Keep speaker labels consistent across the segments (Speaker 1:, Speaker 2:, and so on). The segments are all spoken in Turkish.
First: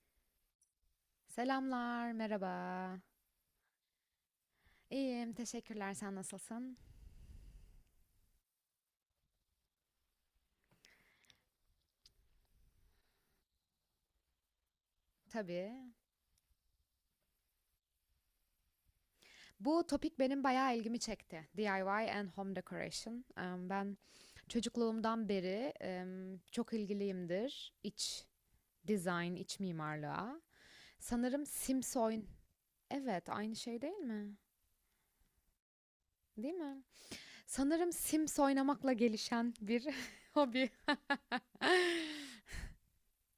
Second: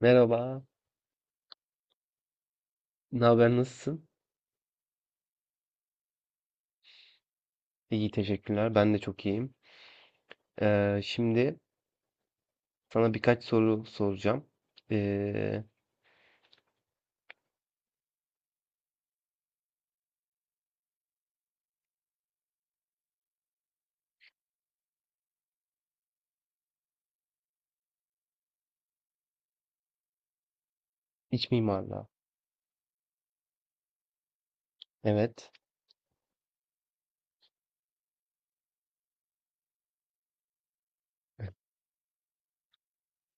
Speaker 1: Merhaba,
Speaker 2: Selamlar, merhaba.
Speaker 1: ne haber, nasılsın?
Speaker 2: İyiyim, teşekkürler. Sen nasılsın?
Speaker 1: İyi, teşekkürler. Ben de çok iyiyim. Şimdi sana birkaç soru soracağım. Ee,
Speaker 2: Tabii. Bu topik benim bayağı ilgimi çekti. DIY and home decoration. Ben çocukluğumdan beri çok ilgiliyimdir. İç design, iç mimarlığa. Sanırım
Speaker 1: iç
Speaker 2: Sims
Speaker 1: mimarlığa.
Speaker 2: oyn... Evet, aynı şey değil mi?
Speaker 1: Evet.
Speaker 2: Değil mi? Sanırım Sims oynamakla gelişen bir hobi.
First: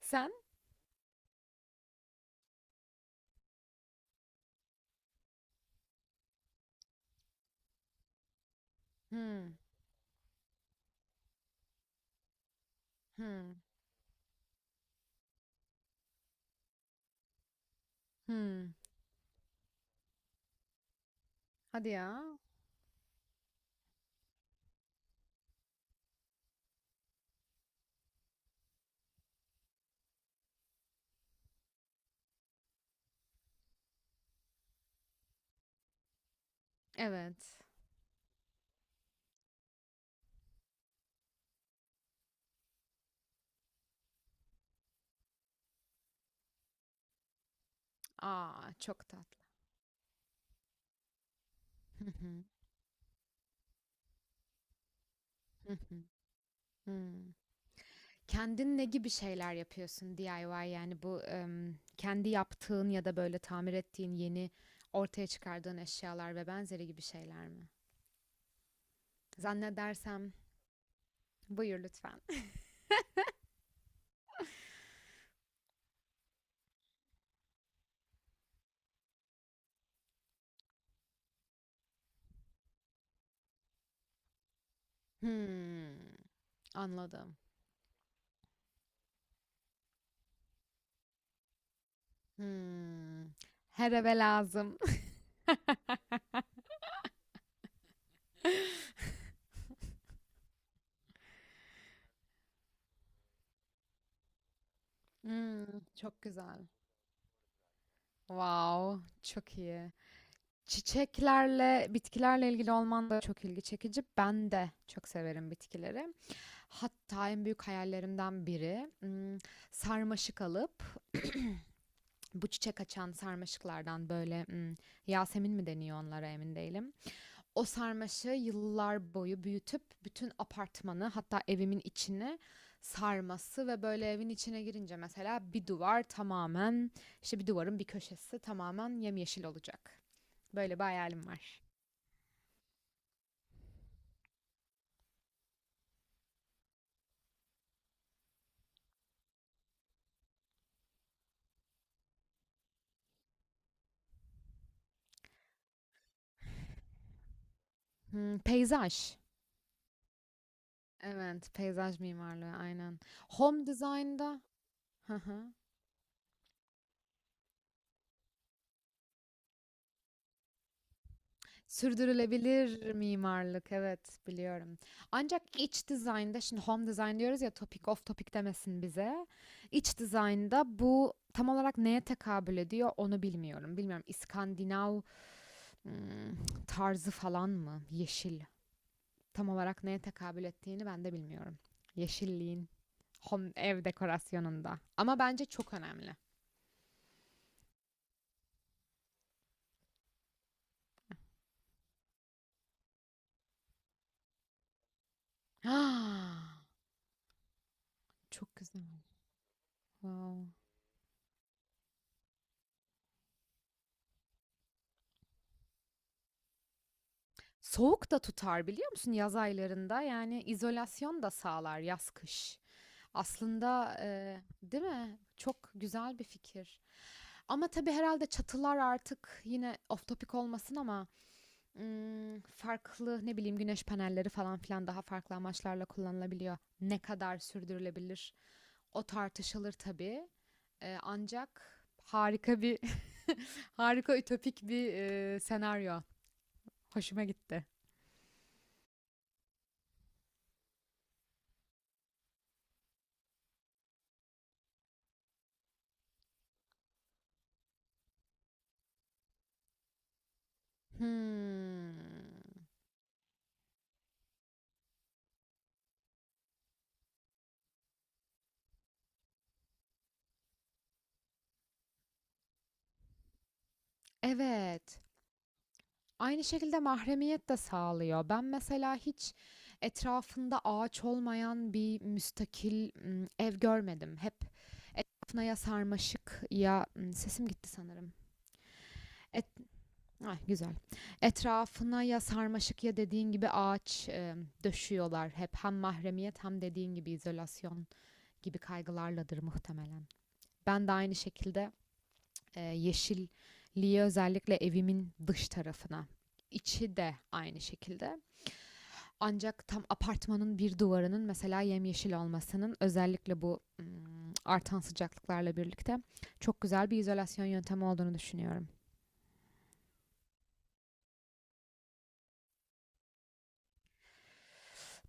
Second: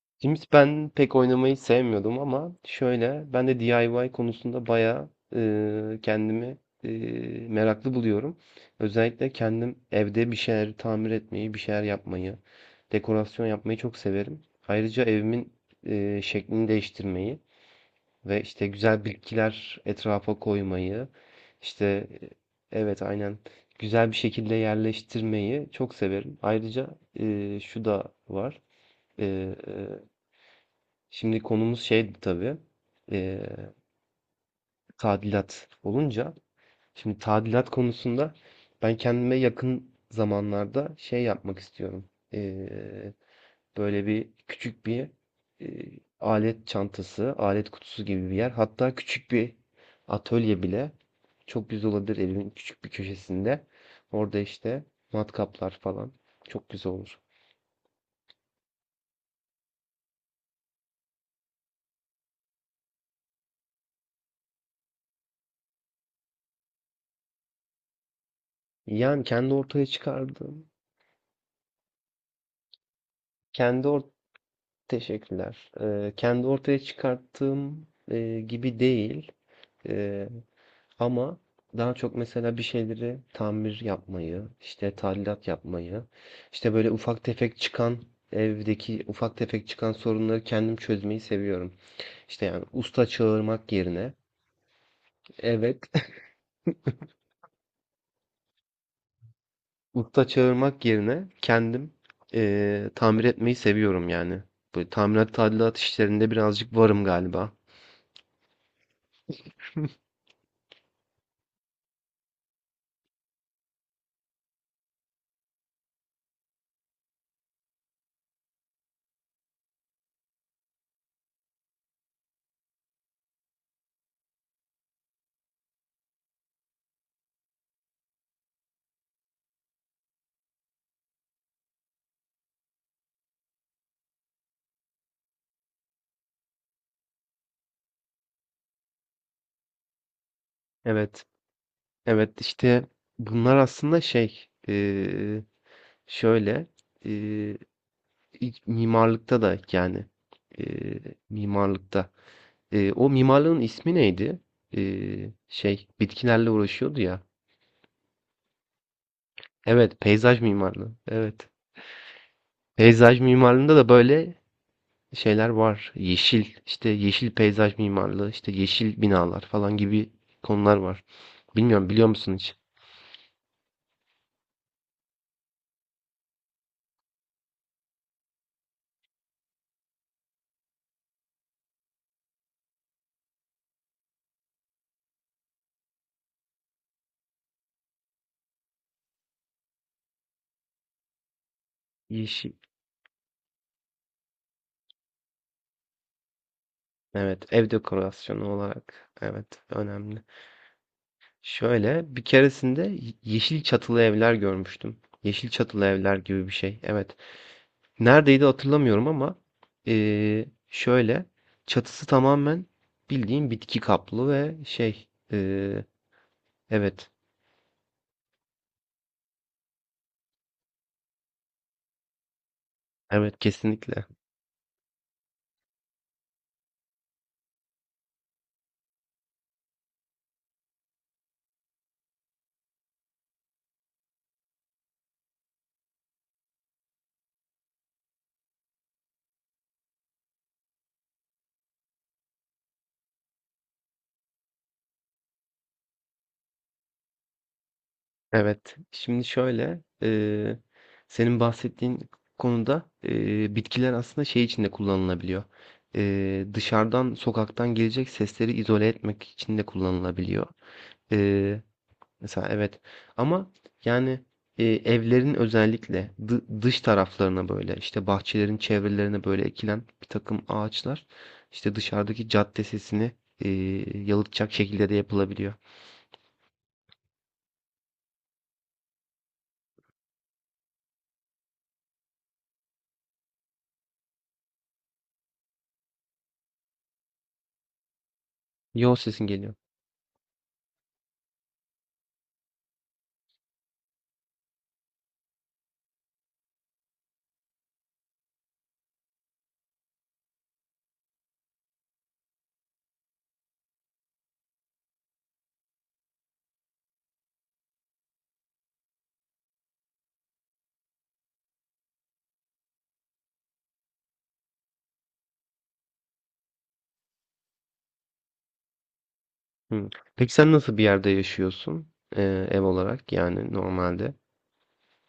Speaker 2: Sen?
Speaker 1: Şimdi ben pek oynamayı sevmiyordum ama şöyle, ben de DIY konusunda bayağı kendimi e, meraklı buluyorum. Özellikle
Speaker 2: Hmm,
Speaker 1: kendim evde bir şeyler tamir etmeyi, bir şeyler yapmayı, dekorasyon
Speaker 2: hmm,
Speaker 1: yapmayı çok severim. Ayrıca evimin şeklini değiştirmeyi. Ve işte
Speaker 2: hmm.
Speaker 1: güzel bitkiler etrafa koymayı,
Speaker 2: Hadi
Speaker 1: işte
Speaker 2: ya.
Speaker 1: evet aynen güzel bir şekilde yerleştirmeyi çok severim. Ayrıca şu da var. E, e, Şimdi konumuz şeydi tabii. E, Tadilat olunca. Şimdi
Speaker 2: Evet.
Speaker 1: tadilat konusunda ben kendime yakın zamanlarda şey yapmak istiyorum. Böyle küçük bir alet çantası, alet kutusu gibi bir yer.
Speaker 2: Aa,
Speaker 1: Hatta
Speaker 2: çok
Speaker 1: küçük
Speaker 2: tatlı.
Speaker 1: bir atölye bile çok güzel
Speaker 2: Hı
Speaker 1: olabilir
Speaker 2: hı,
Speaker 1: evimin küçük bir köşesinde. Orada işte matkaplar
Speaker 2: hı hı,
Speaker 1: falan çok güzel
Speaker 2: hı.
Speaker 1: olur.
Speaker 2: Kendin ne gibi şeyler yapıyorsun DIY yani bu kendi yaptığın ya da böyle tamir ettiğin yeni ortaya çıkardığın eşyalar ve benzeri gibi şeyler mi?
Speaker 1: Yani kendi ortaya
Speaker 2: Zannedersem
Speaker 1: çıkardığım,
Speaker 2: buyur lütfen.
Speaker 1: kendi or teşekkürler. Kendi ortaya çıkarttığım gibi değil. Eee Ama daha çok mesela bir şeyleri tamir yapmayı, işte tadilat
Speaker 2: Hmm,
Speaker 1: yapmayı, işte böyle ufak
Speaker 2: anladım.
Speaker 1: tefek çıkan evdeki ufak tefek çıkan sorunları kendim çözmeyi seviyorum. İşte yani usta
Speaker 2: Hmm,
Speaker 1: çağırmak
Speaker 2: her
Speaker 1: yerine,
Speaker 2: eve lazım.
Speaker 1: evet, usta çağırmak yerine kendim tamir etmeyi seviyorum yani. Böyle tamirat
Speaker 2: Hmm,
Speaker 1: tadilat
Speaker 2: çok
Speaker 1: işlerinde
Speaker 2: güzel.
Speaker 1: birazcık varım galiba.
Speaker 2: Wow, çok iyi. Çiçeklerle, bitkilerle ilgili olman da çok ilgi çekici. Ben de çok severim bitkileri. Hatta en büyük hayallerimden biri sarmaşık alıp bu çiçek açan sarmaşıklardan böyle Yasemin mi deniyor onlara emin değilim. O sarmaşığı yıllar boyu büyütüp bütün apartmanı hatta evimin içini sarması ve böyle evin içine girince mesela bir duvar tamamen işte bir duvarın bir köşesi tamamen yemyeşil olacak. Böyle bir
Speaker 1: Evet,
Speaker 2: hayalim var.
Speaker 1: evet işte bunlar aslında şey, şöyle. Eee, İlk mimarlıkta da yani e, mimarlıkta. O mimarlığın ismi neydi? Şey bitkilerle uğraşıyordu ya.
Speaker 2: Hmm, peyzaj.
Speaker 1: Evet, peyzaj mimarlığı. Evet.
Speaker 2: Evet, peyzaj mimarlığı aynen.
Speaker 1: Peyzaj
Speaker 2: Home
Speaker 1: mimarlığında da böyle
Speaker 2: design'da. Hı
Speaker 1: şeyler
Speaker 2: hı.
Speaker 1: var. Yeşil, işte yeşil peyzaj mimarlığı, işte yeşil binalar falan gibi konular var. Bilmiyorum biliyor musun hiç?
Speaker 2: Sürdürülebilir mimarlık, evet, biliyorum. Ancak iç dizaynda şimdi home design diyoruz ya topic of topic demesin bize. İç dizaynda bu tam olarak neye tekabül ediyor onu bilmiyorum. Bilmiyorum, İskandinav hmm, tarzı falan mı? Yeşil. Tam olarak neye tekabül ettiğini ben de bilmiyorum.
Speaker 1: Yeşil.
Speaker 2: Yeşilliğin home ev dekorasyonunda. Ama bence çok önemli.
Speaker 1: Evet, ev dekorasyonu olarak. Evet, önemli. Şöyle, bir keresinde yeşil çatılı evler görmüştüm. Yeşil çatılı evler gibi bir
Speaker 2: Ah,
Speaker 1: şey. Evet. Neredeydi
Speaker 2: çok güzel.
Speaker 1: hatırlamıyorum ama
Speaker 2: Wow.
Speaker 1: şöyle çatısı tamamen bildiğin bitki kaplı ve evet.
Speaker 2: Soğuk da tutar biliyor musun yaz aylarında? Yani izolasyon da sağlar, yaz kış.
Speaker 1: Evet
Speaker 2: Aslında
Speaker 1: kesinlikle.
Speaker 2: değil mi? Çok güzel bir fikir. Ama tabii herhalde çatılar artık yine off topic olmasın ama farklı, ne bileyim, güneş panelleri falan filan daha farklı amaçlarla kullanılabiliyor. Ne kadar sürdürülebilir? O tartışılır tabii. Ancak harika bir harika ütopik bir senaryo. Hoşuma gitti.
Speaker 1: Evet. Şimdi şöyle senin bahsettiğin konuda bitkiler aslında şey için de kullanılabiliyor. Dışarıdan sokaktan gelecek sesleri izole etmek için de kullanılabiliyor. Eee
Speaker 2: Hmm.
Speaker 1: Mesela evet ama yani evlerin özellikle dış taraflarına böyle işte bahçelerin çevrelerine böyle ekilen bir takım ağaçlar işte dışarıdaki cadde sesini e, yalıtacak şekilde de
Speaker 2: Evet.
Speaker 1: yapılabiliyor.
Speaker 2: Aynı şekilde mahremiyet de sağlıyor. Ben mesela hiç etrafında ağaç olmayan bir müstakil ev görmedim. Hep etrafına ya sarmaşık ya sesim gitti sanırım.
Speaker 1: Yol sesin
Speaker 2: Et,
Speaker 1: geliyor.
Speaker 2: ay, güzel. Etrafına ya sarmaşık ya dediğin gibi ağaç döşüyorlar hep. Hem mahremiyet hem dediğin gibi izolasyon gibi kaygılarladır muhtemelen. Ben de aynı şekilde yeşilliği özellikle evimin dış tarafına. İçi de aynı şekilde. Ancak tam apartmanın bir duvarının mesela yemyeşil olmasının özellikle bu artan sıcaklıklarla birlikte çok güzel bir izolasyon yöntemi olduğunu düşünüyorum.
Speaker 1: Hı. Peki sen nasıl bir yerde yaşıyorsun e, ev olarak yani normalde?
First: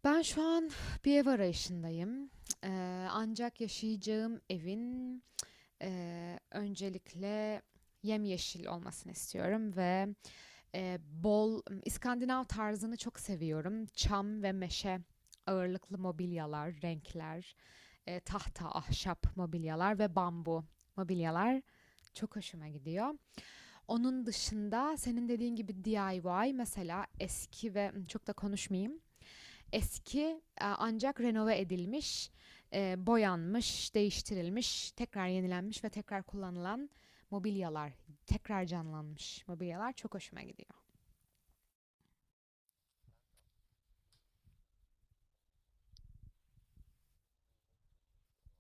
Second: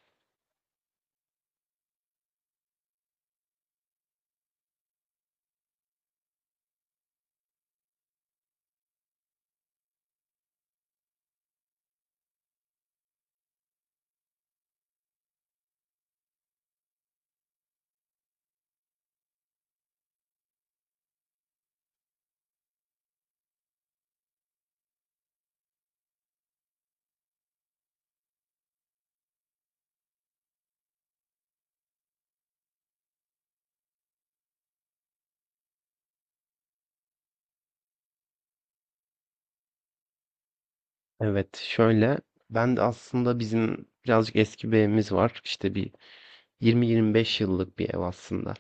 Speaker 2: Ben şu an bir ev arayışındayım. Ancak yaşayacağım evin öncelikle yemyeşil olmasını istiyorum ve bol İskandinav tarzını çok seviyorum. Çam ve meşe ağırlıklı mobilyalar, renkler, tahta, ahşap mobilyalar ve bambu mobilyalar çok hoşuma gidiyor. Onun dışında senin dediğin gibi DIY, mesela eski ve çok da konuşmayayım. Eski ancak renove edilmiş, boyanmış, değiştirilmiş, tekrar yenilenmiş ve tekrar kullanılan mobilyalar, tekrar canlanmış mobilyalar çok hoşuma gidiyor.
Speaker 1: Evet şöyle ben de aslında bizim birazcık eski bir evimiz var işte bir 20-25 yıllık bir ev aslında.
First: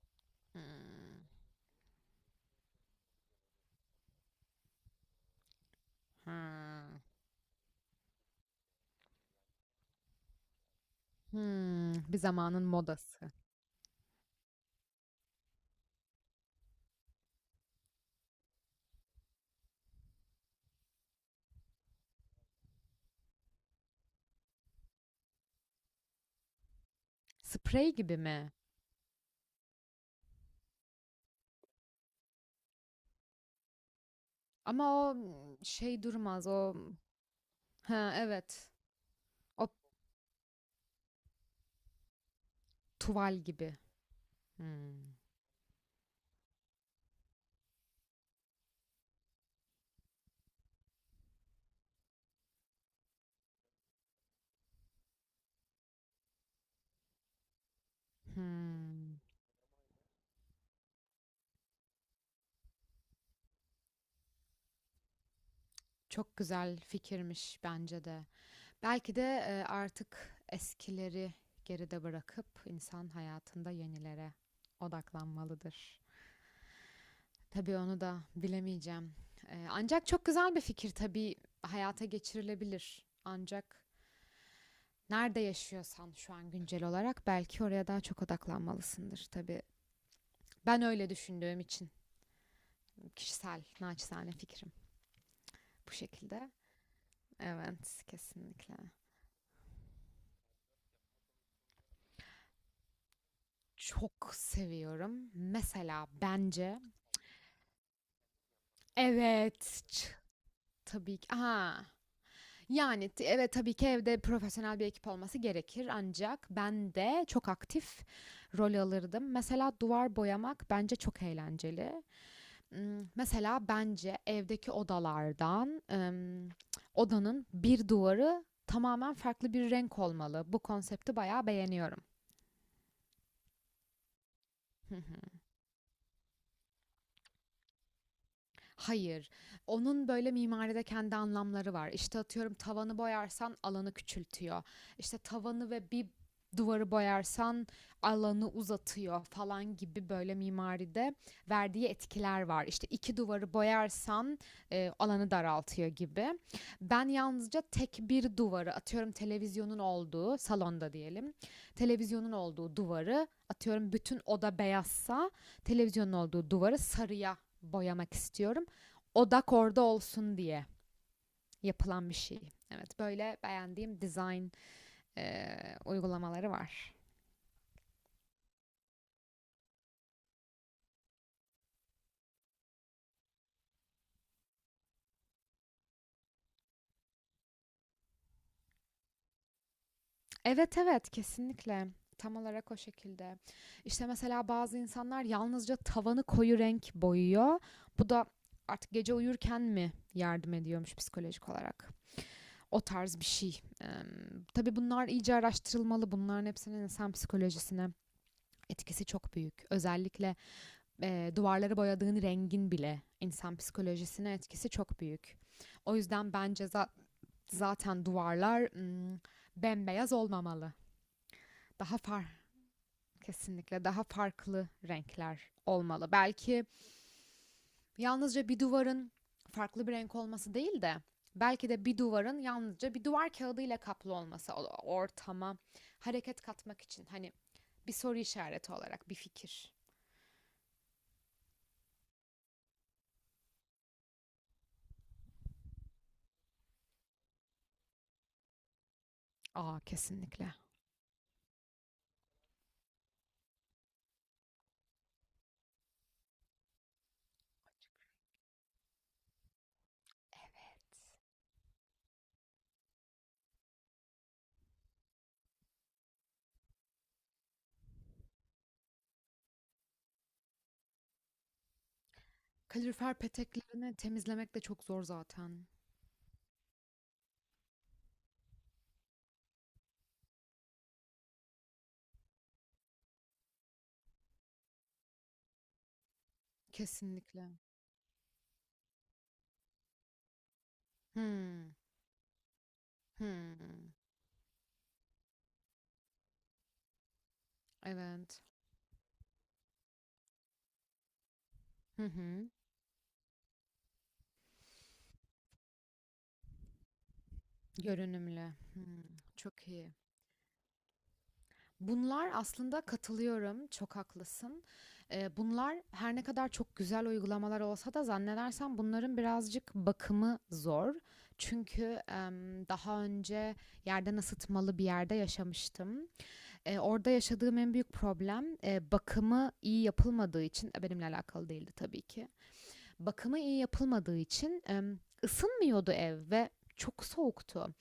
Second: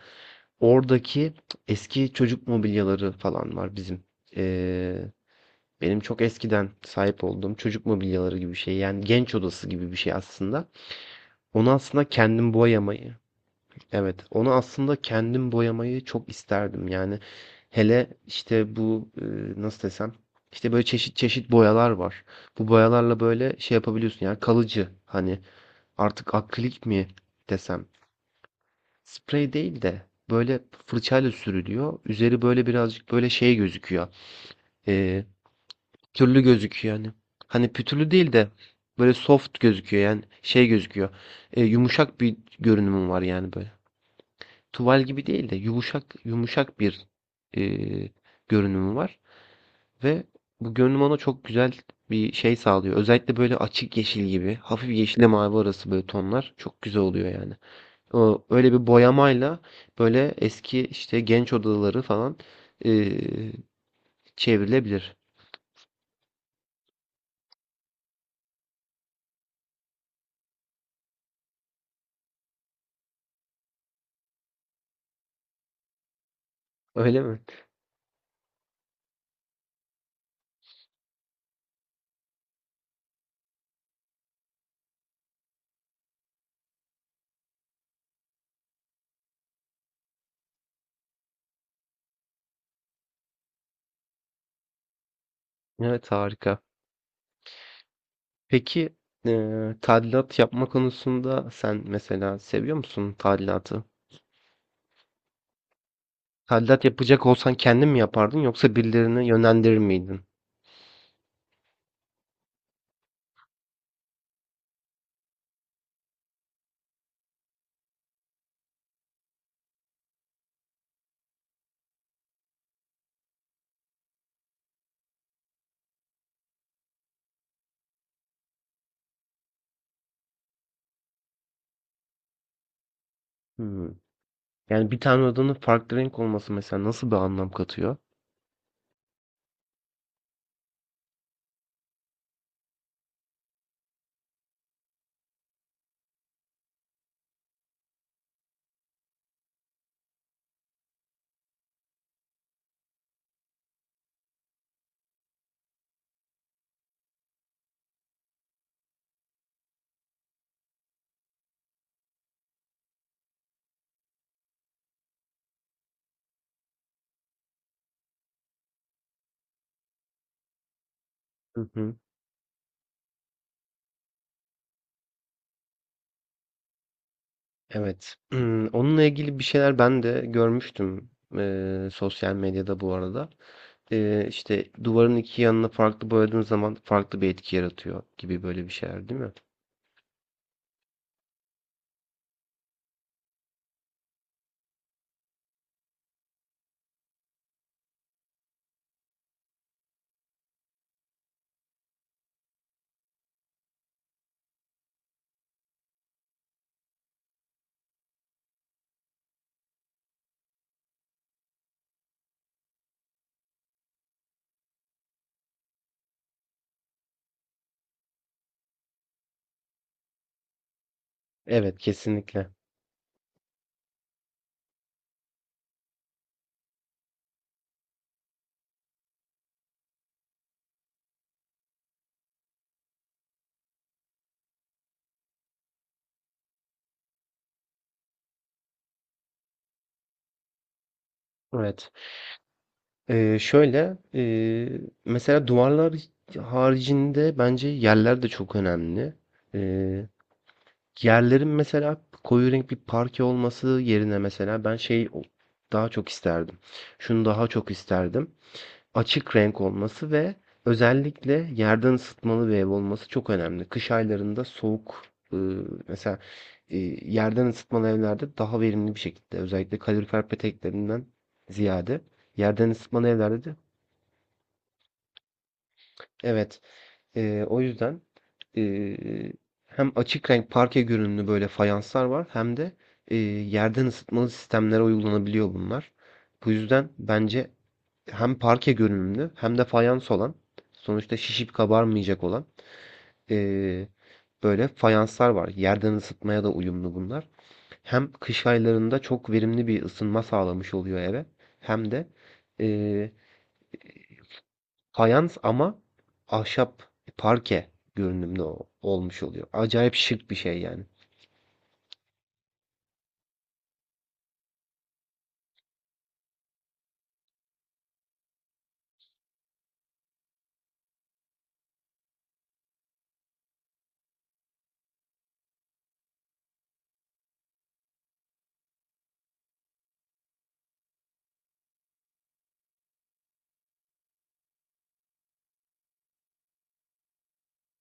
Speaker 2: Hmm.
Speaker 1: Oradaki eski çocuk mobilyaları falan var bizim. Ee, Benim çok eskiden
Speaker 2: Ha,
Speaker 1: sahip olduğum çocuk mobilyaları gibi bir şey. Yani genç odası gibi bir şey aslında. Onu aslında
Speaker 2: bir
Speaker 1: kendim
Speaker 2: zamanın
Speaker 1: boyamayı,
Speaker 2: modası.
Speaker 1: evet, onu aslında kendim boyamayı çok isterdim. Yani hele işte bu nasıl desem, işte böyle çeşit çeşit boyalar var. Bu boyalarla böyle şey yapabiliyorsun yani kalıcı hani artık akrilik mi desem.
Speaker 2: Sprey gibi mi?
Speaker 1: Sprey değil de böyle fırçayla sürülüyor. Üzeri böyle birazcık böyle şey gözüküyor.
Speaker 2: Ama o
Speaker 1: Eee,
Speaker 2: şey
Speaker 1: Pütürlü
Speaker 2: durmaz. O
Speaker 1: gözüküyor yani. Hani pütürlü
Speaker 2: ha,
Speaker 1: değil de
Speaker 2: evet.
Speaker 1: böyle soft
Speaker 2: O
Speaker 1: gözüküyor yani şey gözüküyor. Yumuşak bir görünümü var
Speaker 2: tuval
Speaker 1: yani böyle.
Speaker 2: gibi.
Speaker 1: Tuval
Speaker 2: Hmm,
Speaker 1: gibi değil de yumuşak yumuşak bir eee görünümü var ve bu görünüm ona çok güzel bir şey sağlıyor. Özellikle böyle açık yeşil gibi, hafif yeşille mavi arası böyle tonlar çok güzel oluyor yani. O öyle bir
Speaker 2: hmm.
Speaker 1: boyamayla böyle eski işte genç odaları falan, eee, çevrilebilir.
Speaker 2: Çok güzel fikirmiş bence de. Belki de artık eskileri geride bırakıp insan hayatında yenilere odaklanmalıdır.
Speaker 1: Öyle mi?
Speaker 2: Tabii onu da bilemeyeceğim. Ancak çok güzel bir fikir, tabii hayata geçirilebilir. Ancak nerede yaşıyorsan şu an güncel olarak belki oraya daha çok odaklanmalısındır tabii. Ben öyle düşündüğüm için kişisel naçizane fikrim bu
Speaker 1: Evet,
Speaker 2: şekilde.
Speaker 1: harika.
Speaker 2: Evet, kesinlikle.
Speaker 1: Peki, tadilat yapma konusunda sen mesela seviyor musun tadilatı?
Speaker 2: Çok seviyorum. Mesela bence,
Speaker 1: Tadilat yapacak olsan kendin mi yapardın yoksa birilerini yönlendirir
Speaker 2: evet, ç-
Speaker 1: miydin?
Speaker 2: tabii ki. Aha. Yani evet, tabii ki evde profesyonel bir ekip olması gerekir, ancak ben de çok aktif rol alırdım. Mesela duvar boyamak bence çok eğlenceli. Mesela bence evdeki odalardan, odanın bir duvarı tamamen farklı bir renk olmalı. Bu konsepti bayağı beğeniyorum.
Speaker 1: Hımm. Yani bir tane odanın farklı renk olması mesela nasıl bir anlam katıyor?
Speaker 2: Hayır. Onun böyle mimaride kendi anlamları var. İşte atıyorum, tavanı boyarsan alanı küçültüyor. İşte tavanı ve bir duvarı boyarsan alanı uzatıyor falan gibi böyle mimaride verdiği etkiler var. İşte iki duvarı boyarsan alanı daraltıyor gibi. Ben yalnızca tek bir duvarı, atıyorum televizyonun olduğu salonda diyelim. Televizyonun olduğu duvarı, atıyorum bütün oda beyazsa televizyonun olduğu duvarı sarıya boyamak istiyorum, odak orada olsun diye
Speaker 1: Hı hı.
Speaker 2: yapılan bir şey. Evet, böyle beğendiğim design uygulamaları var.
Speaker 1: Evet. Onunla ilgili bir şeyler ben de görmüştüm, sosyal medyada bu arada. İşte, duvarın 2 yanına farklı boyadığın zaman farklı bir etki yaratıyor gibi böyle bir şeyler, değil mi?
Speaker 2: Evet, evet, kesinlikle. Tam olarak o şekilde. İşte mesela bazı insanlar yalnızca tavanı koyu renk boyuyor. Bu da artık gece uyurken mi yardım ediyormuş psikolojik olarak? O tarz bir şey. Tabii bunlar iyice araştırılmalı. Bunların hepsinin insan psikolojisine etkisi çok büyük. Özellikle duvarları boyadığın rengin bile insan psikolojisine etkisi çok büyük. O yüzden bence zaten duvarlar bembeyaz olmamalı.
Speaker 1: Evet,
Speaker 2: Daha far
Speaker 1: kesinlikle.
Speaker 2: kesinlikle daha farklı renkler olmalı. Belki yalnızca bir duvarın farklı bir renk olması değil de belki de bir duvarın yalnızca bir duvar kağıdıyla kaplı olması, ortama hareket katmak için, hani bir soru işareti olarak bir fikir.
Speaker 1: Evet. Mesela duvarlar haricinde bence yerler de çok önemli.
Speaker 2: Aa,
Speaker 1: Eee,
Speaker 2: kesinlikle.
Speaker 1: Yerlerin mesela koyu renk bir parke olması yerine mesela ben daha çok isterdim. Şunu daha çok isterdim. Açık renk olması ve
Speaker 2: Evet.
Speaker 1: özellikle yerden ısıtmalı bir ev olması çok önemli. Kış aylarında soğuk eee, mesela yerden ısıtmalı evlerde daha verimli bir şekilde özellikle kalorifer peteklerinden ziyade yerden ısıtmalı
Speaker 2: Kalorifer
Speaker 1: evlerde de
Speaker 2: peteklerini temizlemek de çok zor zaten.
Speaker 1: Evet. O yüzden eee, hem açık renk parke görünümlü böyle fayanslar var hem de yerden ısıtmalı sistemlere uygulanabiliyor bunlar. Bu yüzden
Speaker 2: Kesinlikle.
Speaker 1: bence hem parke görünümlü hem de fayans olan sonuçta şişip
Speaker 2: Hmm.
Speaker 1: kabarmayacak olan eee,
Speaker 2: Hmm.
Speaker 1: böyle fayanslar var. Yerden ısıtmaya da uyumlu bunlar. Hem
Speaker 2: Evet.
Speaker 1: kış aylarında çok verimli bir ısınma sağlamış oluyor eve hem
Speaker 2: Hı
Speaker 1: de
Speaker 2: hı.
Speaker 1: fayans ama ahşap parke görünümlü
Speaker 2: Görünümlü. Hmm.
Speaker 1: olmuş oluyor.
Speaker 2: Çok
Speaker 1: Acayip
Speaker 2: iyi.
Speaker 1: şık bir şey yani.
Speaker 2: Bunlar aslında katılıyorum. Çok haklısın. Bunlar her ne kadar çok güzel uygulamalar olsa da zannedersem bunların birazcık bakımı zor. Çünkü daha önce yerden ısıtmalı bir yerde yaşamıştım. Orada yaşadığım en büyük problem, bakımı iyi yapılmadığı için, benimle alakalı değildi tabii ki. Bakımı iyi yapılmadığı için, ısınmıyordu ev ve çok soğuktu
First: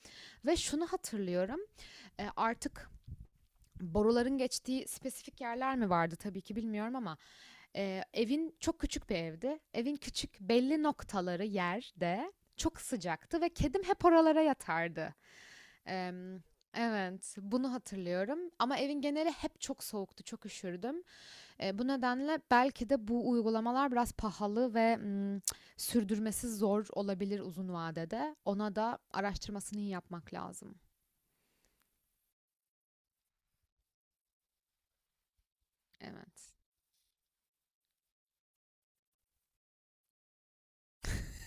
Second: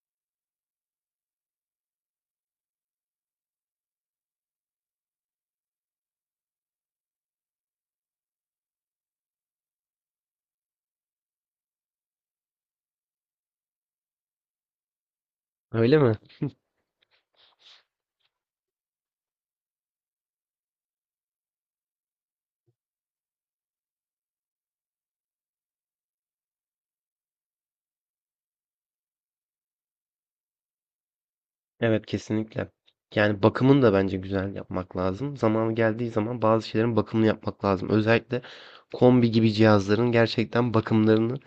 Speaker 2: ve şunu hatırlıyorum, artık boruların geçtiği spesifik yerler mi vardı tabii ki bilmiyorum ama, evin çok küçük bir evdi. Evin küçük belli noktaları, yerde çok sıcaktı ve kedim hep oralara yatardı.
Speaker 1: Öyle mi?
Speaker 2: Emm, evet, bunu hatırlıyorum ama evin geneli hep çok soğuktu, çok üşürdüm. Bu nedenle belki de bu uygulamalar biraz pahalı ve, sürdürmesi zor olabilir uzun vadede. Ona da araştırmasını iyi yapmak lazım.
Speaker 1: Evet kesinlikle. Yani bakımını da bence güzel yapmak lazım. Zamanı geldiği zaman
Speaker 2: Evet,
Speaker 1: bazı şeylerin bakımını yapmak lazım. Özellikle kombi gibi cihazların gerçekten bakımlarını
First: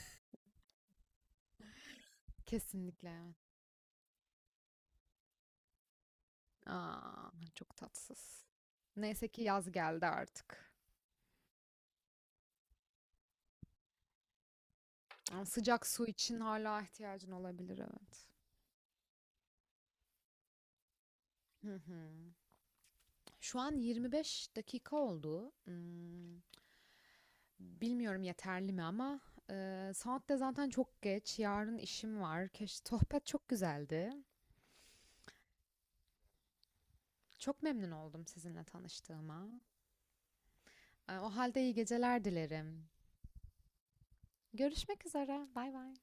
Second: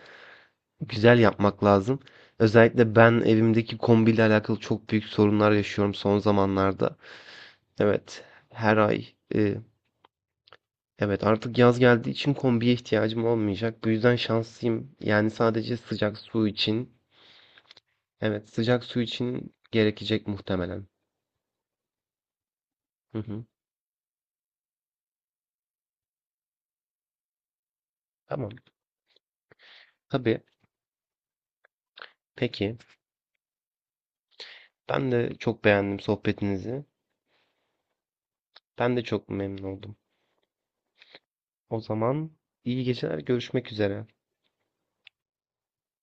Speaker 1: güzel yapmak lazım. Özellikle
Speaker 2: kesinlikle,
Speaker 1: ben
Speaker 2: evet.
Speaker 1: evimdeki kombiyle alakalı çok büyük sorunlar yaşıyorum son zamanlarda.
Speaker 2: A! Çok
Speaker 1: Evet,
Speaker 2: tatsız.
Speaker 1: her ay
Speaker 2: Neyse ki yaz geldi artık.
Speaker 1: evet, artık yaz geldiği için kombiye ihtiyacım olmayacak. Bu yüzden şanslıyım. Yani
Speaker 2: Ama
Speaker 1: sadece
Speaker 2: sıcak su
Speaker 1: sıcak
Speaker 2: için
Speaker 1: su
Speaker 2: hala
Speaker 1: için.
Speaker 2: ihtiyacın olabilir, evet.
Speaker 1: Evet, sıcak su için gerekecek muhtemelen.
Speaker 2: Hı hı.
Speaker 1: Hı hı.
Speaker 2: Şu an 25 dakika oldu. Bilmiyorum
Speaker 1: Tamam.
Speaker 2: yeterli mi ama saat de
Speaker 1: Tabii.
Speaker 2: zaten çok geç. Yarın işim var.
Speaker 1: Peki.
Speaker 2: Keş sohbet çok güzeldi.
Speaker 1: Ben de çok beğendim sohbetinizi.
Speaker 2: Çok memnun oldum sizinle
Speaker 1: Ben de çok
Speaker 2: tanıştığıma.
Speaker 1: memnun oldum.
Speaker 2: O halde iyi
Speaker 1: O
Speaker 2: geceler
Speaker 1: zaman iyi
Speaker 2: dilerim.
Speaker 1: geceler, görüşmek üzere.
Speaker 2: Görüşmek üzere. Bay bay.